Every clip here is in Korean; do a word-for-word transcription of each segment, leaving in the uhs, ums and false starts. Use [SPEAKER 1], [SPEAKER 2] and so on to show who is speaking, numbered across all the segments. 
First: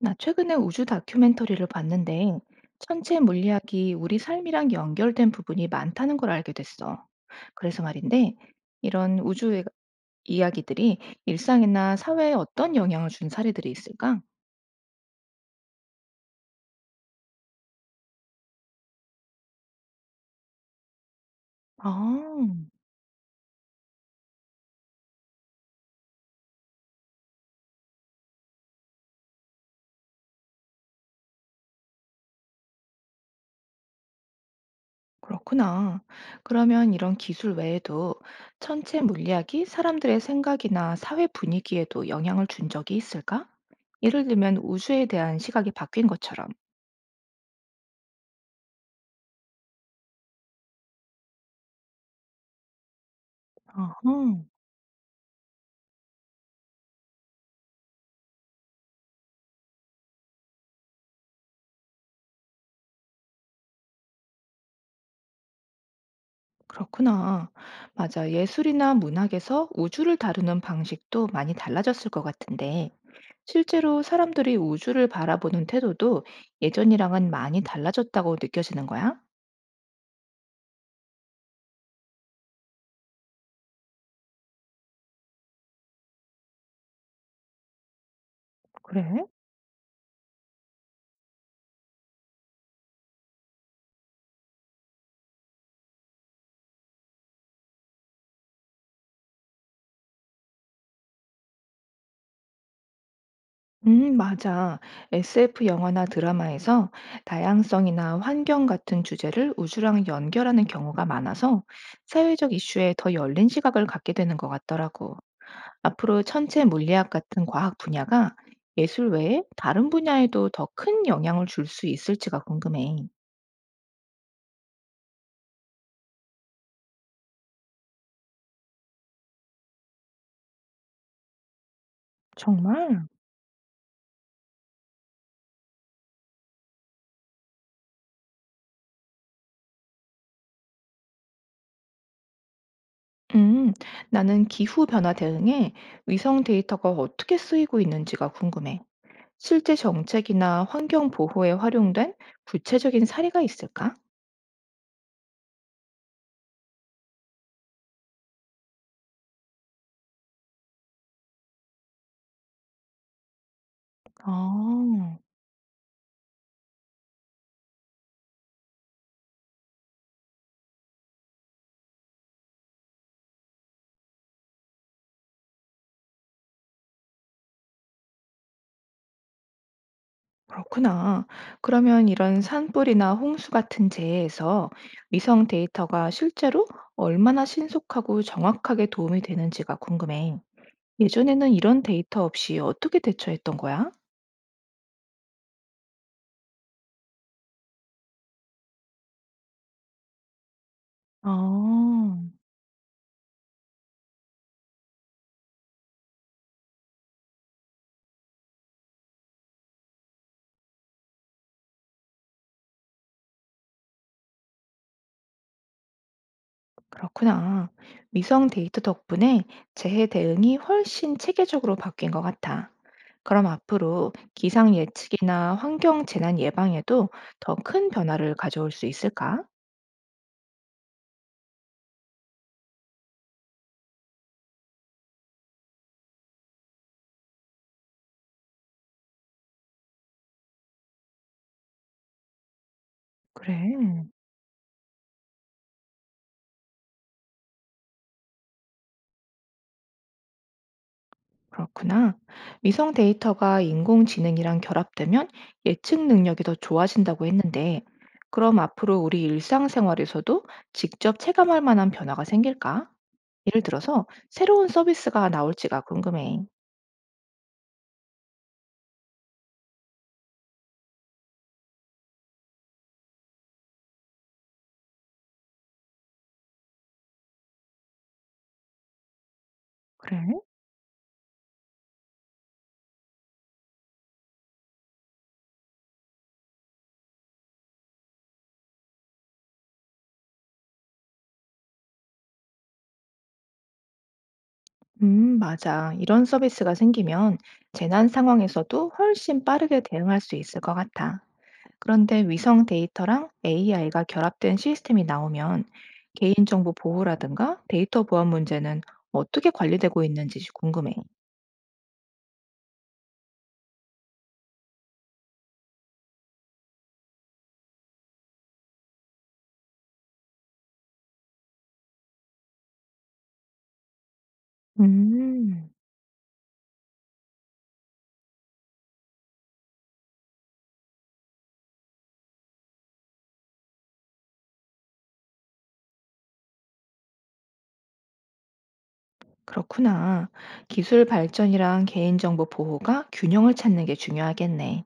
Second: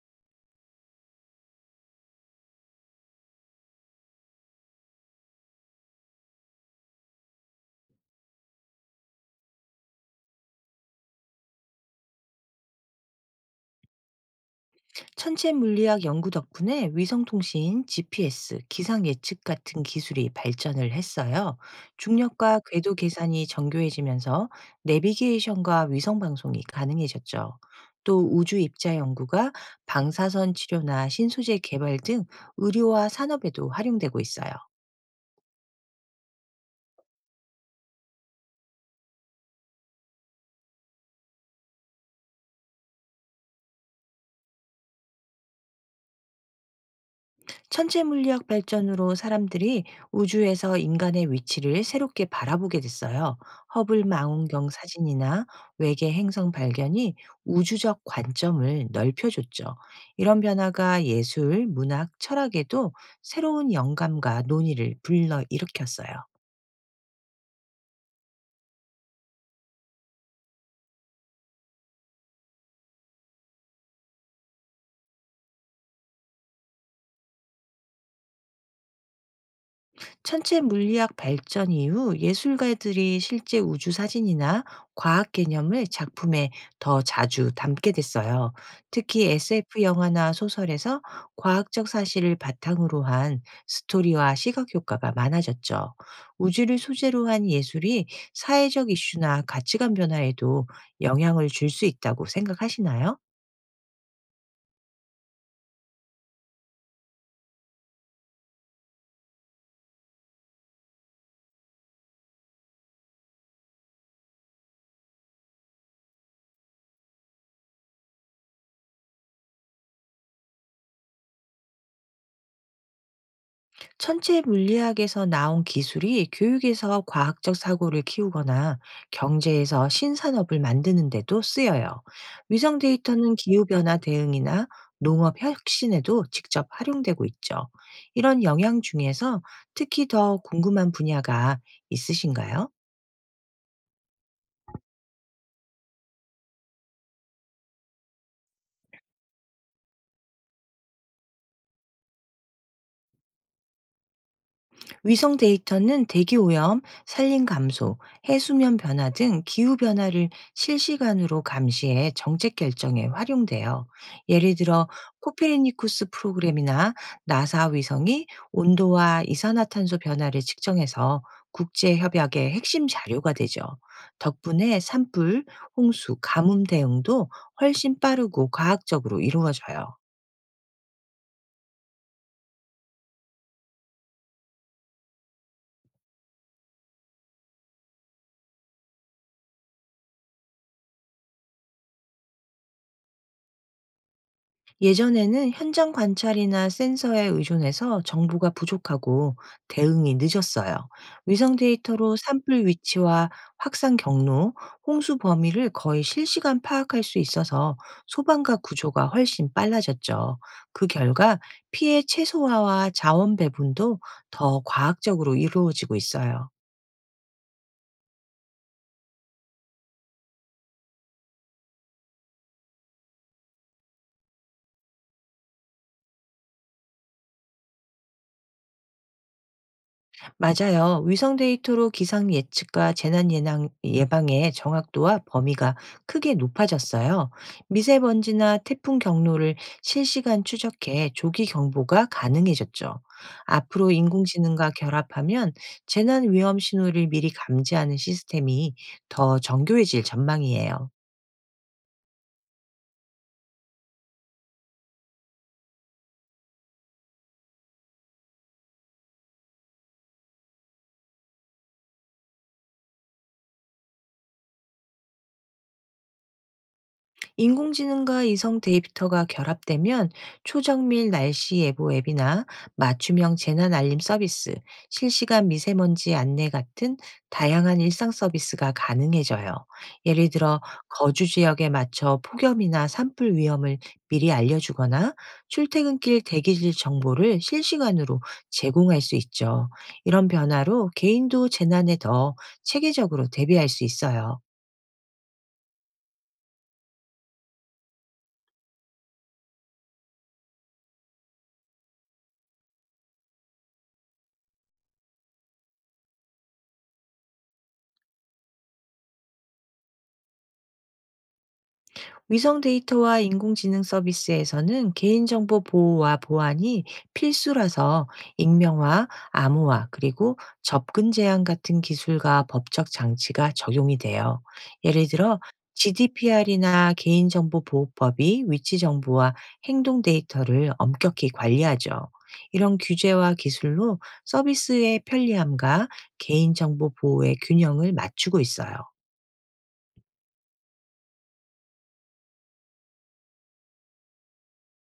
[SPEAKER 1] 나 최근에 우주 다큐멘터리를 봤는데 천체 물리학이 우리 삶이랑 연결된 부분이 많다는 걸 알게 됐어. 그래서 말인데 이런 우주 의 이야기들이 일상이나 사회에 어떤 영향을 준 사례들이 있을까?
[SPEAKER 2] 천체 물리학 연구 덕분에 위성통신, 지피에스, 기상 예측 같은 기술이 발전을 했어요.
[SPEAKER 1] 아,
[SPEAKER 2] 중력과 궤도 계산이 정교해지면서 내비게이션과 위성방송이 가능해졌죠. 또 우주 입자 연구가 방사선 치료나 신소재 개발 등 의료와 산업에도 활용되고 있어요.
[SPEAKER 1] 그렇구나. 그러면 이런 기술 외에도 천체 물리학이 사람들의 생각이나 사회 분위기에도 영향을 준 적이 있을까? 예를 들면 우주에 대한 시각이 바뀐 것처럼.
[SPEAKER 2] 천체 물리학 발전으로 사람들이 우주에서 인간의 위치를 새롭게 바라보게 됐어요.
[SPEAKER 1] 아하.
[SPEAKER 2] 허블 망원경 사진이나 외계 행성 발견이 우주적 관점을 넓혀줬죠. 이런 변화가 예술, 문학, 철학에도 새로운 영감과 논의를 불러일으켰어요.
[SPEAKER 1] 그렇구나. 맞아. 예술이나 문학에서 우주를 다루는 방식도 많이 달라졌을 것 같은데, 실제로 사람들이 우주를 바라보는 태도도 예전이랑은 많이 달라졌다고 느껴지는 거야?
[SPEAKER 2] 천체 물리학 발전 이후 예술가들이 실제 우주 사진이나 과학 개념을 작품에 더 자주 담게 됐어요. 특히
[SPEAKER 1] 그래?
[SPEAKER 2] 에스에프 영화나 소설에서 과학적 사실을 바탕으로 한 스토리와 시각 효과가 많아졌죠. 우주를 소재로 한 예술이 사회적 이슈나 가치관 변화에도 영향을 줄 수 있다고 생각하시나요?
[SPEAKER 1] 음, 맞아. 에스에프 영화나 드라마에서 다양성이나 환경 같은 주제를 우주랑 연결하는 경우가 많아서 사회적 이슈에 더 열린 시각을 갖게 되는 것 같더라고. 앞으로 천체 물리학 같은 과학 분야가 예술 외에 다른 분야에도 더 큰 영향을 줄 수 있을지가 궁금해.
[SPEAKER 2] 천체 물리학에서 나온 기술이 교육에서 과학적 사고를 키우거나 경제에서 신산업을 만드는 데도 쓰여요. 위성
[SPEAKER 1] 정말?
[SPEAKER 2] 데이터는 기후변화 대응이나 농업 혁신에도 직접 활용되고 있죠. 이런 영향 중에서 특히 더 궁금한 분야가 있으신가요?
[SPEAKER 1] 음, 나는 기후 변화 대응에 위성 데이터가 어떻게 쓰이고 있는지가 궁금해. 실제 정책이나 환경 보호에 활용된 구체적인 사례가 있을까?
[SPEAKER 2] 위성 데이터는 대기 오염, 산림 감소, 해수면 변화 등 기후 변화를 실시간으로 감시해 정책 결정에 활용돼요. 예를 들어
[SPEAKER 1] 아.
[SPEAKER 2] 코페르니쿠스 프로그램이나 나사 위성이 온도와 이산화탄소 변화를 측정해서 국제 협약의 핵심 자료가 되죠. 덕분에 산불, 홍수, 가뭄 대응도 훨씬 빠르고 과학적으로 이루어져요.
[SPEAKER 1] 그렇구나. 그러면 이런 산불이나 홍수 같은 재해에서 위성 데이터가 실제로 얼마나 신속하고 정확하게 도움이 되는지가 궁금해. 예전에는 이런 데이터 없이 어떻게 대처했던 거야?
[SPEAKER 2] 예전에는 현장 관찰이나 센서에 의존해서 정보가 부족하고 대응이 늦었어요. 위성 데이터로
[SPEAKER 1] 아,
[SPEAKER 2] 산불 위치와 확산 경로, 홍수 범위를 거의 실시간 파악할 수 있어서 소방과 구조가 훨씬 빨라졌죠. 그 결과 피해 최소화와 자원 배분도 더 과학적으로 이루어지고 있어요.
[SPEAKER 1] 그렇구나. 위성 데이터 덕분에 재해 대응이 훨씬 체계적으로 바뀐 것 같아. 그럼 앞으로 기상 예측이나 환경 재난 예방에도 더 큰 변화를 가져올 수 있을까?
[SPEAKER 2] 맞아요. 위성 데이터로 기상 예측과 재난 예방, 예방의 정확도와 범위가 크게 높아졌어요. 미세먼지나 태풍 경로를 실시간 추적해 조기 경보가 가능해졌죠. 앞으로
[SPEAKER 1] 그래.
[SPEAKER 2] 인공지능과 결합하면 재난 위험 신호를 미리 감지하는 시스템이 더 정교해질 전망이에요.
[SPEAKER 1] 그렇구나. 위성 데이터가 인공지능이랑 결합되면 예측 능력이 더 좋아진다고 했는데, 그럼 앞으로 우리 일상생활에서도 직접 체감할 만한 변화가 생길까? 예를 들어서 새로운 서비스가 나올지가 궁금해.
[SPEAKER 2] 인공지능과 이성 데이터가 결합되면 초정밀 날씨 예보 앱이나 맞춤형 재난 알림 서비스, 실시간 미세먼지 안내 같은 다양한 일상 서비스가 가능해져요. 예를
[SPEAKER 1] 그래?
[SPEAKER 2] 들어 거주 지역에 맞춰 폭염이나 산불 위험을 미리 알려주거나 출퇴근길 대기질 정보를 실시간으로 제공할 수 있죠. 이런 변화로 개인도 재난에 더 체계적으로 대비할 수 있어요.
[SPEAKER 1] 음, 맞아. 이런 서비스가 생기면 재난 상황에서도 훨씬 빠르게 대응할 수 있을 것 같아. 그런데 위성 데이터랑 에이아이가 결합된 시스템이 나오면 개인정보 보호라든가 데이터 보안 문제는 어떻게 관리되고 있는지 궁금해.
[SPEAKER 2] 위성 데이터와 인공지능 서비스에서는 개인정보 보호와 보안이 필수라서 익명화, 암호화, 그리고 접근 제한 같은 기술과 법적 장치가 적용이 돼요. 예를 들어,
[SPEAKER 1] 음,
[SPEAKER 2] 지디피아르이나 개인정보보호법이 위치정보와 행동 데이터를 엄격히 관리하죠. 이런 규제와 기술로 서비스의 편리함과 개인정보 보호의 균형을 맞추고 있어요.
[SPEAKER 1] 그렇구나. 기술 발전이랑 개인정보 보호가 균형을 찾는 게 중요하겠네.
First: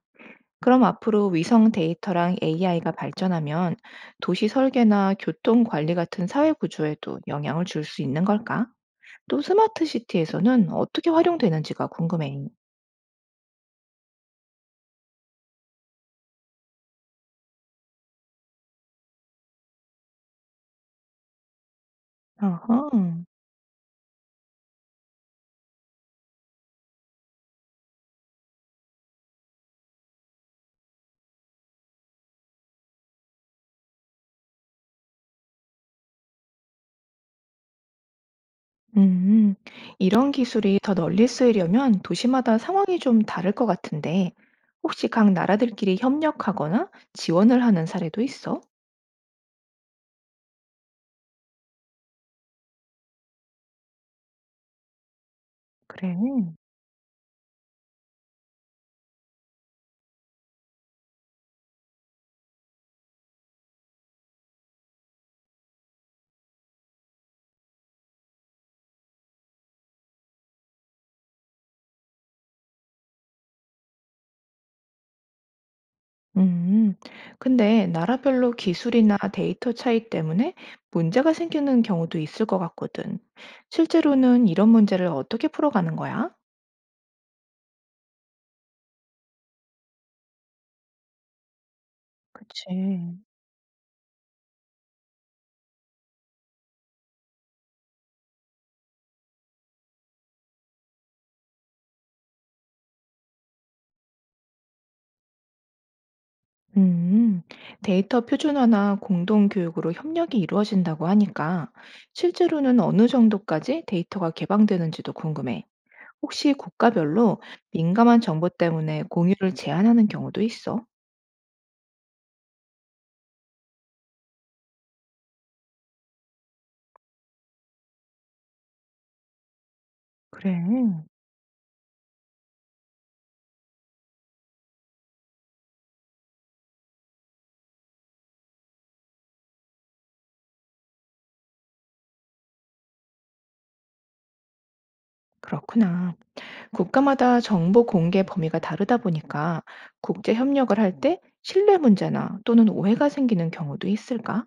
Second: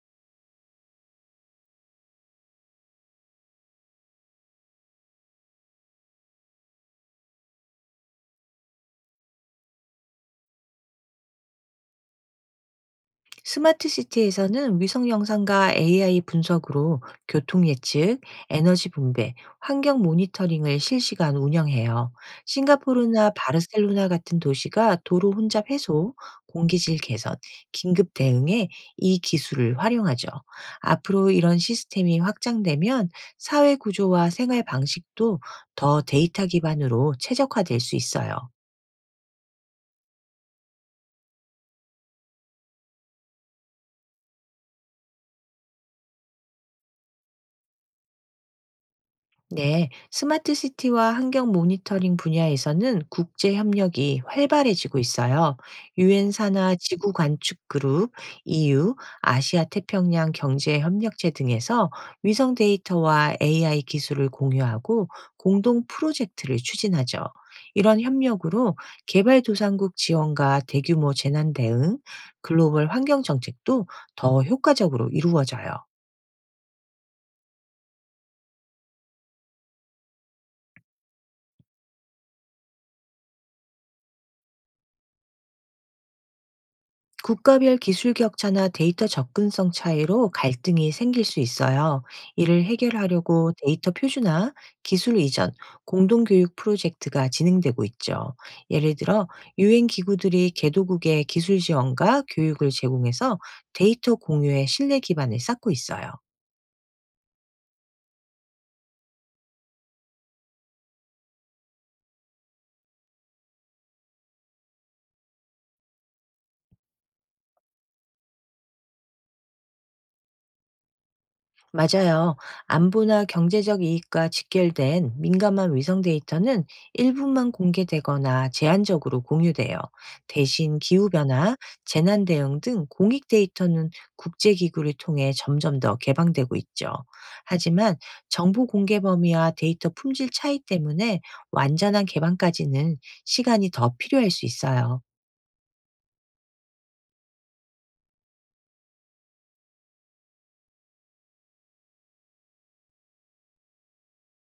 [SPEAKER 1] 그럼 앞으로 위성 데이터랑 에이아이가 발전하면 도시 설계나 교통 관리 같은 사회 구조에도 영향을 줄 수 있는 걸까? 또 스마트 시티에서는 어떻게 활용되는지가 궁금해.
[SPEAKER 2] 스마트 시티에서는 위성 영상과 에이아이 분석으로 교통 예측, 에너지 분배, 환경 모니터링을 실시간 운영해요.
[SPEAKER 1] 어허.
[SPEAKER 2] 싱가포르나 바르셀로나 같은 도시가 도로 혼잡 해소, 공기질 개선, 긴급 대응에 이 기술을 활용하죠. 앞으로 이런 시스템이 확장되면 사회 구조와 생활 방식도 더 데이터 기반으로 최적화될 수 있어요.
[SPEAKER 1] 음, 이런 기술이 더 널리 쓰이려면 도시마다 상황이 좀 다를 것 같은데, 혹시 각 나라들끼리 협력하거나 지원을 하는 사례도 있어?
[SPEAKER 2] 네, 스마트 시티와 환경 모니터링 분야에서는 국제 협력이 활발해지고 있어요.
[SPEAKER 1] 그래.
[SPEAKER 2] 유엔 산하 지구 관측 그룹, 이유, 아시아 태평양 경제 협력체 등에서 위성 데이터와 에이아이 기술을 공유하고 공동 프로젝트를 추진하죠. 이런 협력으로 개발도상국 지원과 대규모 재난 대응, 글로벌 환경 정책도 더 효과적으로 이루어져요.
[SPEAKER 1] 음, 근데 나라별로 기술이나 데이터 차이 때문에 문제가 생기는 경우도 있을 것 같거든. 실제로는 이런 문제를 어떻게 풀어가는 거야?
[SPEAKER 2] 국가별 기술 격차나 데이터 접근성 차이로 갈등이 생길 수 있어요. 이를
[SPEAKER 1] 그치.
[SPEAKER 2] 해결하려고 데이터 표준화, 기술 이전, 공동교육 프로젝트가 진행되고 있죠. 예를 들어, 유엔 기구들이 개도국의 기술 지원과 교육을 제공해서 데이터 공유의 신뢰 기반을 쌓고 있어요.
[SPEAKER 1] 음, 데이터 표준화나 공동 교육으로 협력이 이루어진다고 하니까 실제로는 어느 정도까지 데이터가 개방되는지도 궁금해. 혹시 국가별로 민감한 정보 때문에 공유를 제한하는 경우도 있어?
[SPEAKER 2] 맞아요. 안보나 경제적 이익과 직결된 민감한 위성 데이터는 일부만 공개되거나 제한적으로 공유돼요.
[SPEAKER 1] 그래,
[SPEAKER 2] 대신 기후변화, 재난 대응 등 공익 데이터는 국제기구를 통해 점점 더 개방되고 있죠. 하지만 정보 공개 범위와 데이터 품질 차이 때문에 완전한 개방까지는 시간이 더 필요할 수 있어요.
[SPEAKER 1] 그렇구나. 국가마다 정보 공개 범위가 다르다 보니까 국제 협력을 할 때 신뢰 문제나 또는 오해가 생기는 경우도 있을까?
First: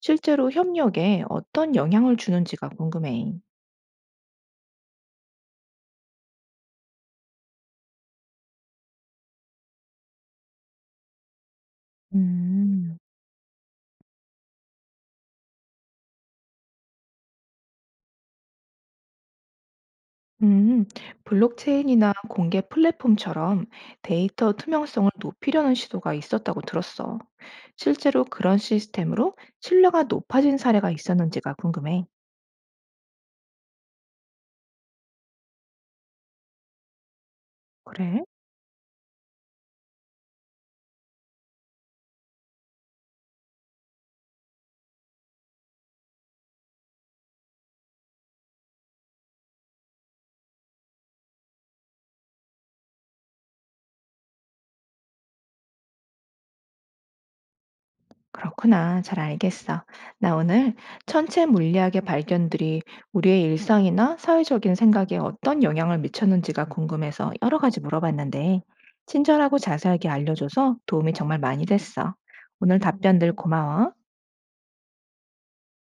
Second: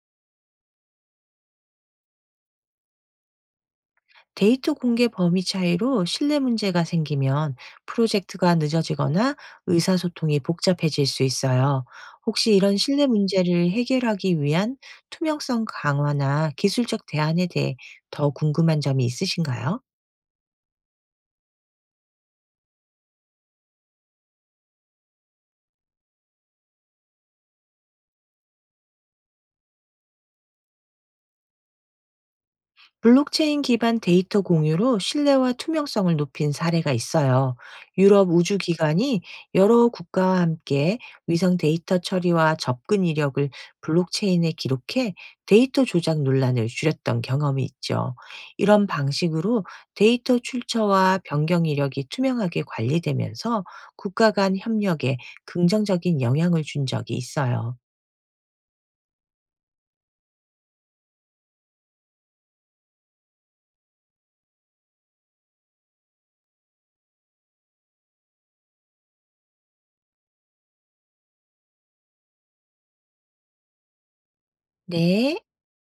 [SPEAKER 1] 실제로 협력에 어떤 영향을 주는지가 궁금해.
[SPEAKER 2] 데이터 공개 범위 차이로 신뢰 문제가 생기면 프로젝트가 늦어지거나 의사소통이 복잡해질 수 있어요. 혹시 이런
[SPEAKER 1] 음.
[SPEAKER 2] 신뢰 문제를 해결하기 위한 투명성 강화나 기술적 대안에 대해 더 궁금한 점이 있으신가요?
[SPEAKER 1] 음, 블록체인이나 공개 플랫폼처럼 데이터 투명성을 높이려는 시도가 있었다고 들었어. 실제로 그런 시스템으로 신뢰가 높아진 사례가 있었는지가 궁금해.
[SPEAKER 2] 블록체인 기반 데이터 공유로 신뢰와 투명성을 높인 사례가 있어요.
[SPEAKER 1] 그래?
[SPEAKER 2] 유럽 우주기관이 여러 국가와 함께 위성 데이터 처리와 접근 이력을 블록체인에 기록해 데이터 조작 논란을 줄였던 경험이 있죠. 이런 방식으로 데이터 출처와 변경 이력이 투명하게 관리되면서 국가 간 협력에 긍정적인 영향을 준 적이 있어요.
[SPEAKER 1] 그렇구나. 잘 알겠어. 나 오늘 천체 물리학의 발견들이 우리의 일상이나 사회적인 생각에 어떤 영향을 미쳤는지가 궁금해서 여러 가지 물어봤는데, 친절하고 자세하게 알려줘서 도움이 정말 많이 됐어. 오늘 답변들 고마워.
[SPEAKER 2] 네.